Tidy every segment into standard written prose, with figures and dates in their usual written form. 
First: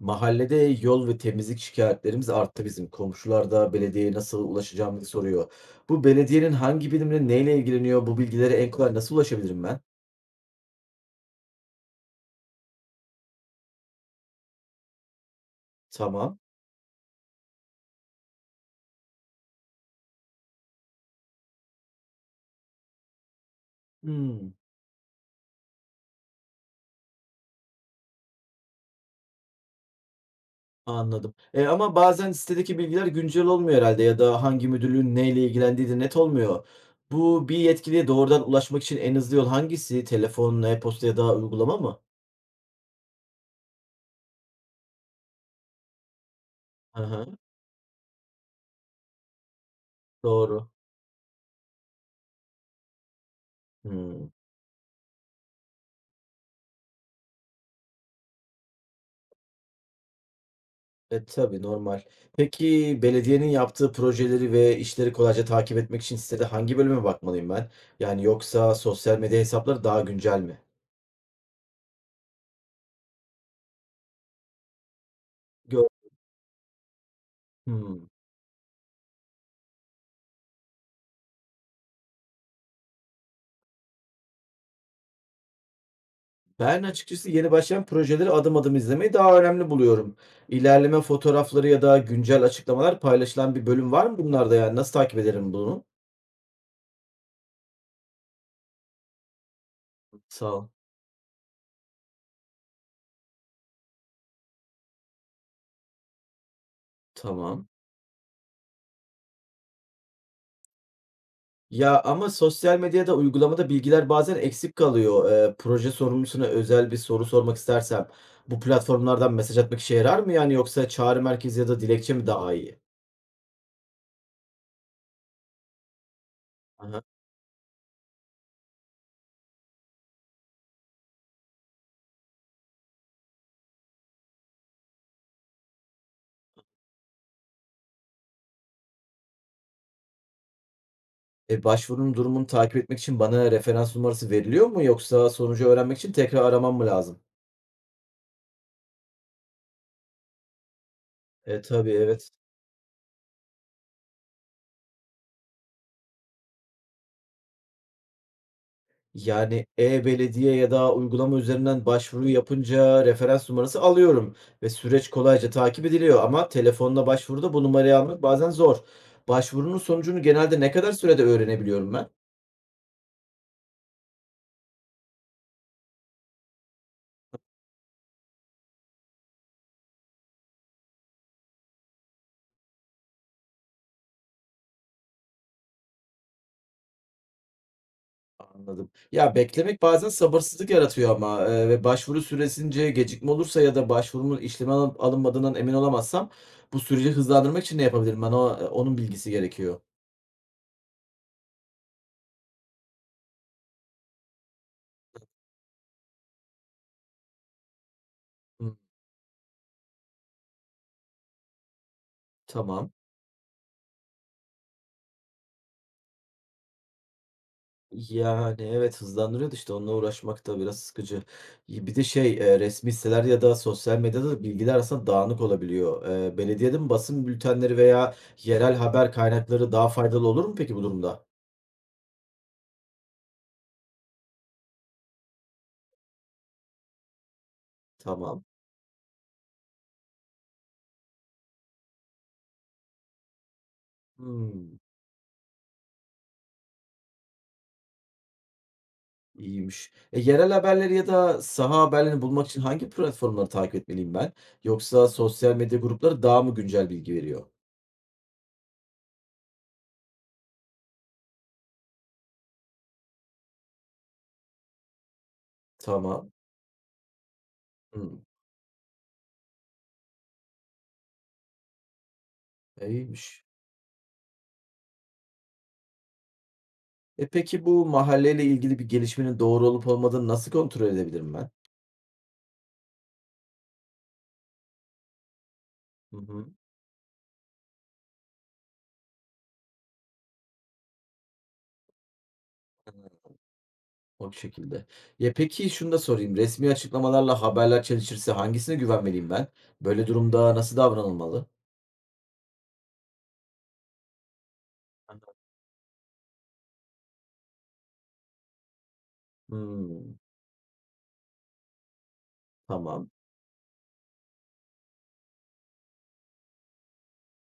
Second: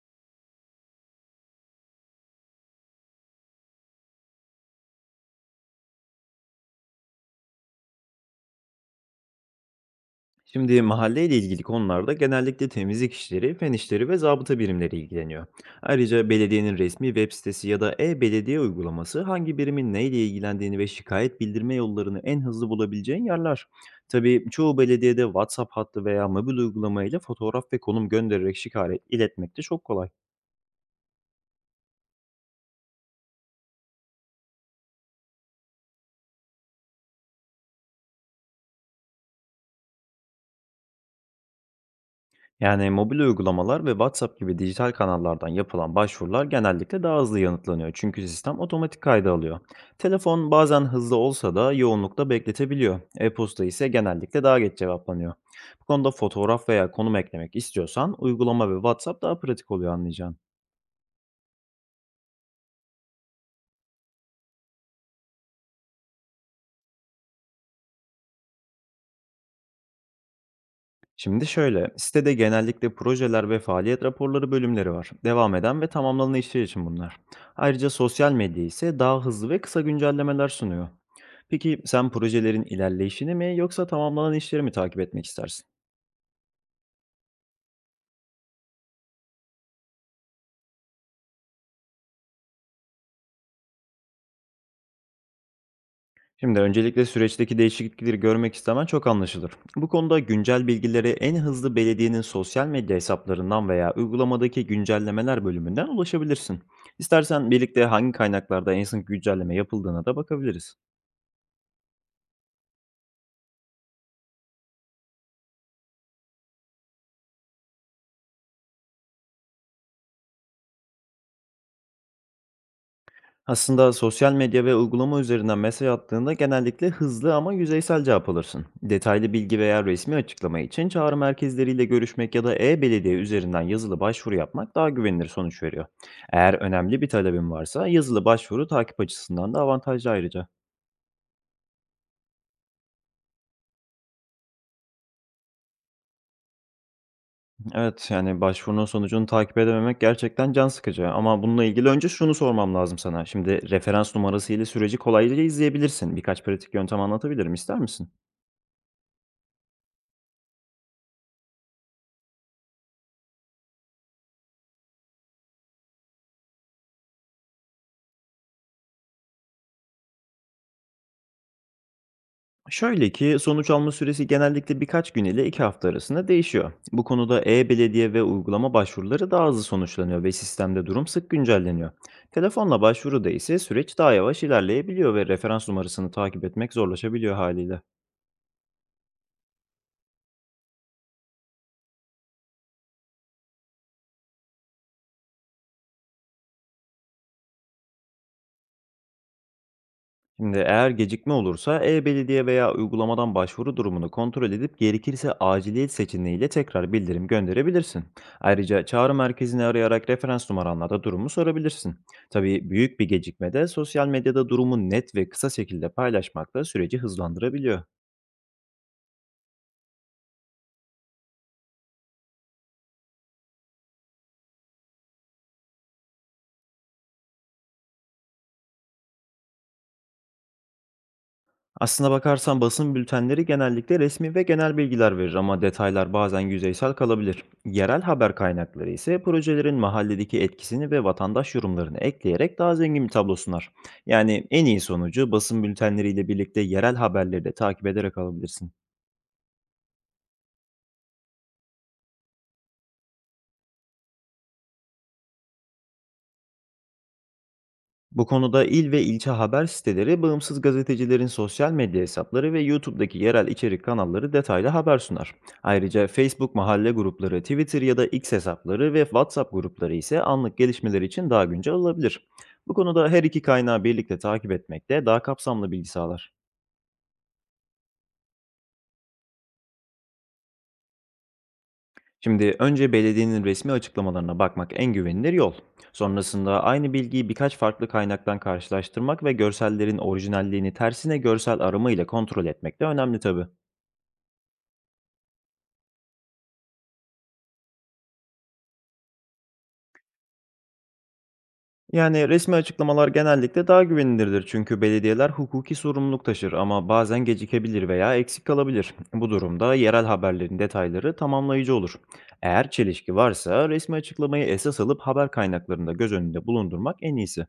Mahallede yol ve temizlik şikayetlerimiz arttı bizim. Komşular da belediyeye nasıl ulaşacağım diye soruyor. Bu belediyenin hangi birimleri neyle ilgileniyor? Bu bilgilere en kolay nasıl ulaşabilirim ben? Şimdi mahalleyle ilgili konularda genellikle temizlik işleri, fen işleri ve zabıta birimleri ilgileniyor. Ayrıca Tamam. belediyenin resmi web sitesi ya da e-belediye uygulaması hangi birimin neyle ilgilendiğini ve şikayet bildirme yollarını en hızlı bulabileceğin yerler. Tabii Hmm, çoğu belediyede WhatsApp hattı veya mobil uygulamayla fotoğraf ve konum göndererek şikayet iletmek de çok kolay. anladım. Ama bazen sitedeki bilgiler güncel olmuyor herhalde ya da hangi müdürlüğün neyle ilgilendiği de net olmuyor. Bu bir yetkiliye doğrudan ulaşmak için en hızlı yol hangisi? Telefon, e-posta ya da uygulama mı? Yani mobil uygulamalar ve WhatsApp gibi dijital kanallardan yapılan başvurular genellikle Hı daha hı, hızlı yanıtlanıyor, çünkü sistem otomatik kayda alıyor. Telefon doğru. bazen hızlı olsa da yoğunlukla bekletebiliyor. E-posta ise Hmm. genellikle daha geç cevaplanıyor. Bu konuda fotoğraf veya konum eklemek istiyorsan uygulama ve WhatsApp daha pratik oluyor anlayacağın. Tabii, normal. Peki, belediyenin yaptığı projeleri ve işleri kolayca takip etmek için sitede hangi bölüme bakmalıyım ben? Yani yoksa sosyal medya hesapları daha güncel mi? Şimdi şöyle, sitede genellikle projeler ve faaliyet raporları bölümleri var. Devam eden Gö ve tamamlanan işler için bunlar. Ayrıca Hımm. sosyal medya ise daha hızlı ve kısa güncellemeler sunuyor. Peki sen projelerin ilerleyişini mi yoksa tamamlanan işleri mi takip etmek istersin? Ben açıkçası yeni başlayan projeleri adım adım izlemeyi daha önemli buluyorum. İlerleme fotoğrafları ya da güncel açıklamalar paylaşılan bir bölüm var mı bunlarda yani? Nasıl takip ederim bunu? Şimdi öncelikle süreçteki değişiklikleri görmek istemen çok anlaşılır. Bu konuda Sağ güncel ol. bilgileri en hızlı belediyenin sosyal medya hesaplarından veya uygulamadaki güncellemeler bölümünden ulaşabilirsin. İstersen Tamam. birlikte hangi kaynaklarda en son güncelleme yapıldığına da bakabiliriz. Ya, ama sosyal medyada, uygulamada bilgiler bazen eksik kalıyor. Proje sorumlusuna özel bir soru sormak istersem bu platformlardan mesaj atmak işe yarar mı yani yoksa çağrı merkezi ya da dilekçe mi daha iyi? Aslında sosyal medya ve uygulama üzerinden mesaj attığında genellikle Aha. Hı. hızlı ama yüzeysel cevap alırsın. Detaylı bilgi veya resmi açıklama için çağrı merkezleriyle görüşmek ya da e-belediye üzerinden yazılı başvuru yapmak daha güvenilir sonuç veriyor. Eğer önemli bir talebin varsa yazılı başvuru takip açısından da avantajlı ayrıca. Başvurunun durumunu takip etmek için bana referans numarası veriliyor mu yoksa sonucu öğrenmek için tekrar aramam mı lazım? Evet, yani başvurunun sonucunu takip edememek gerçekten can sıkıcı, ama bununla ilgili Tabii, önce evet. şunu sormam lazım sana. Şimdi referans numarası ile süreci kolayca izleyebilirsin. Birkaç pratik yöntem anlatabilirim, ister misin? Yani e-belediye ya da uygulama üzerinden başvuru yapınca referans numarası alıyorum ve süreç kolayca takip ediliyor ama telefonla başvuruda bu numarayı almak bazen zor. Başvurunun sonucunu genelde ne kadar sürede öğrenebiliyorum ben? Şöyle ki, sonuç alma süresi genellikle birkaç gün ile 2 hafta arasında değişiyor. Bu konuda e-belediye ve uygulama başvuruları daha hızlı sonuçlanıyor ve sistemde durum sık güncelleniyor. Telefonla başvuruda ise süreç daha yavaş ilerleyebiliyor ve referans numarasını takip etmek zorlaşabiliyor haliyle. Anladım. Ya beklemek bazen sabırsızlık yaratıyor ama ve başvuru süresince gecikme olursa ya da başvurumun işleme alınmadığından emin olamazsam bu süreci hızlandırmak için ne yapabilirim? Bana onun bilgisi gerekiyor. Şimdi, eğer gecikme olursa e-belediye veya uygulamadan başvuru durumunu kontrol edip gerekirse aciliyet seçeneğiyle tekrar bildirim gönderebilirsin. Hı, Ayrıca çağrı merkezini arayarak referans numaranla da durumu sorabilirsin. Tabii tamam. büyük bir gecikmede sosyal medyada durumu net ve kısa şekilde paylaşmak da süreci hızlandırabiliyor. Yani, evet, hızlandırıyordu, işte, onunla uğraşmak da biraz sıkıcı. Bir de şey, resmi siteler ya da sosyal medyada da bilgiler aslında dağınık olabiliyor. Belediyenin basın bültenleri veya yerel haber kaynakları daha faydalı olur mu peki bu durumda? Aslına bakarsan basın bültenleri genellikle resmi ve genel bilgiler verir, ama detaylar bazen yüzeysel kalabilir. Yerel haber Tamam. kaynakları ise projelerin mahalledeki etkisini ve vatandaş yorumlarını ekleyerek daha zengin bir tablo sunar. Yani en Hımm, iyi sonucu basın bültenleriyle birlikte yerel haberleri de takip ederek alabilirsin. iyiymiş. Yerel haberleri ya da saha haberlerini bulmak için hangi platformları takip etmeliyim ben? Yoksa sosyal medya grupları daha mı güncel bilgi veriyor? Bu konuda il ve ilçe haber siteleri, bağımsız gazetecilerin sosyal medya hesapları ve YouTube'daki yerel içerik kanalları detaylı haber sunar. Ayrıca Tamam. Facebook mahalle grupları, Twitter ya da Hımm, X hesapları ve WhatsApp grupları ise anlık gelişmeler için daha güncel olabilir. Bu konuda her iki iyiymiş. kaynağı birlikte takip etmek de daha kapsamlı bilgi sağlar. Peki bu mahalleyle ilgili bir gelişmenin doğru olup olmadığını nasıl kontrol edebilirim ben? Şimdi önce belediyenin resmi açıklamalarına bakmak en güvenilir yol. Hı hı. Sonrasında aynı bilgiyi birkaç farklı kaynaktan karşılaştırmak ve görsellerin orijinalliğini tersine görsel arama ile kontrol etmek de önemli tabii. O şekilde. Ya peki şunu da sorayım. Resmi açıklamalarla haberler çelişirse hangisine güvenmeliyim ben? Böyle durumda nasıl davranılmalı? Yani resmi açıklamalar genellikle daha güvenilirdir, çünkü belediyeler Anladım. hukuki sorumluluk taşır, ama bazen gecikebilir veya eksik kalabilir. Bu durumda yerel Hmm, haberlerin detayları tamamlayıcı olur. Eğer tamam. çelişki varsa resmi açıklamayı esas alıp haber kaynaklarında göz önünde bulundurmak en iyisi.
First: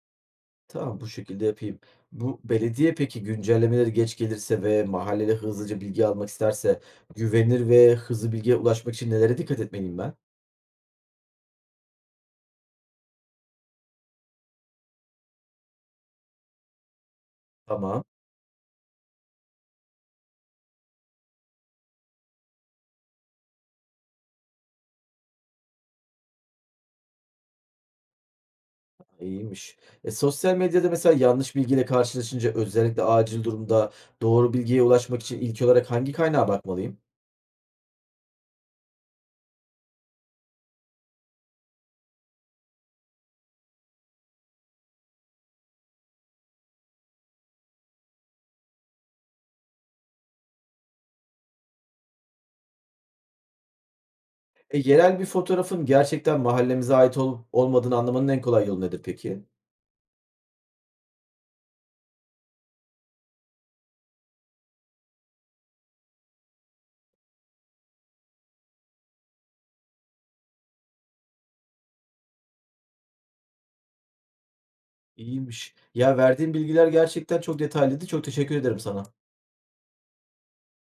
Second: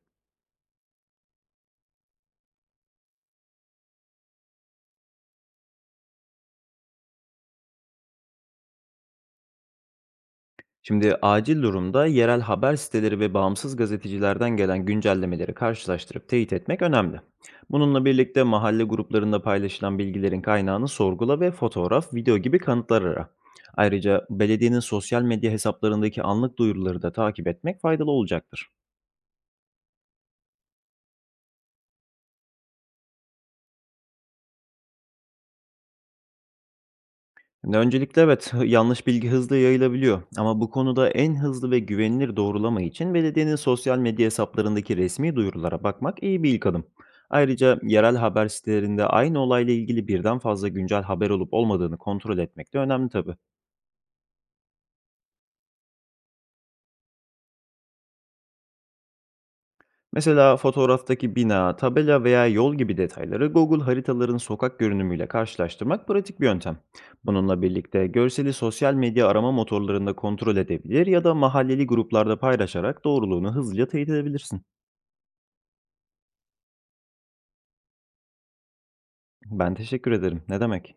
Tamam bu şekilde yapayım. Bu belediye peki güncellemeleri geç gelirse ve mahallede hızlıca bilgi almak isterse güvenilir ve hızlı bilgiye ulaşmak için nelere dikkat etmeliyim ben? Şimdi acil durumda yerel haber siteleri ve bağımsız gazetecilerden gelen güncellemeleri karşılaştırıp teyit etmek önemli. Tamam. Bununla birlikte mahalle gruplarında paylaşılan bilgilerin kaynağını sorgula ve fotoğraf, video gibi kanıtlar ara. Ayrıca belediyenin sosyal medya hesaplarındaki anlık duyuruları da takip etmek faydalı olacaktır. İyiymiş. Sosyal medyada mesela yanlış bilgiyle karşılaşınca özellikle acil durumda doğru bilgiye ulaşmak için ilk olarak hangi kaynağa bakmalıyım? Şimdi öncelikle evet, yanlış bilgi hızlı yayılabiliyor, ama bu konuda en hızlı ve güvenilir doğrulama için belediyenin sosyal medya hesaplarındaki resmi duyurulara bakmak iyi bir ilk adım. Ayrıca yerel haber sitelerinde aynı olayla ilgili birden fazla güncel haber olup olmadığını kontrol etmek de önemli tabii. Yerel bir fotoğrafın gerçekten mahallemize ait olup olmadığını anlamanın en kolay yolu nedir peki? Mesela fotoğraftaki bina, tabela veya yol gibi detayları Google haritaların sokak görünümüyle karşılaştırmak pratik bir yöntem. Bununla birlikte görseli sosyal medya arama motorlarında kontrol edebilir ya da mahalleli gruplarda paylaşarak doğruluğunu hızlıca teyit edebilirsin. İyiymiş. Ya verdiğin bilgiler gerçekten çok detaylıydı. Çok teşekkür ederim sana. Ben teşekkür ederim. Ne demek?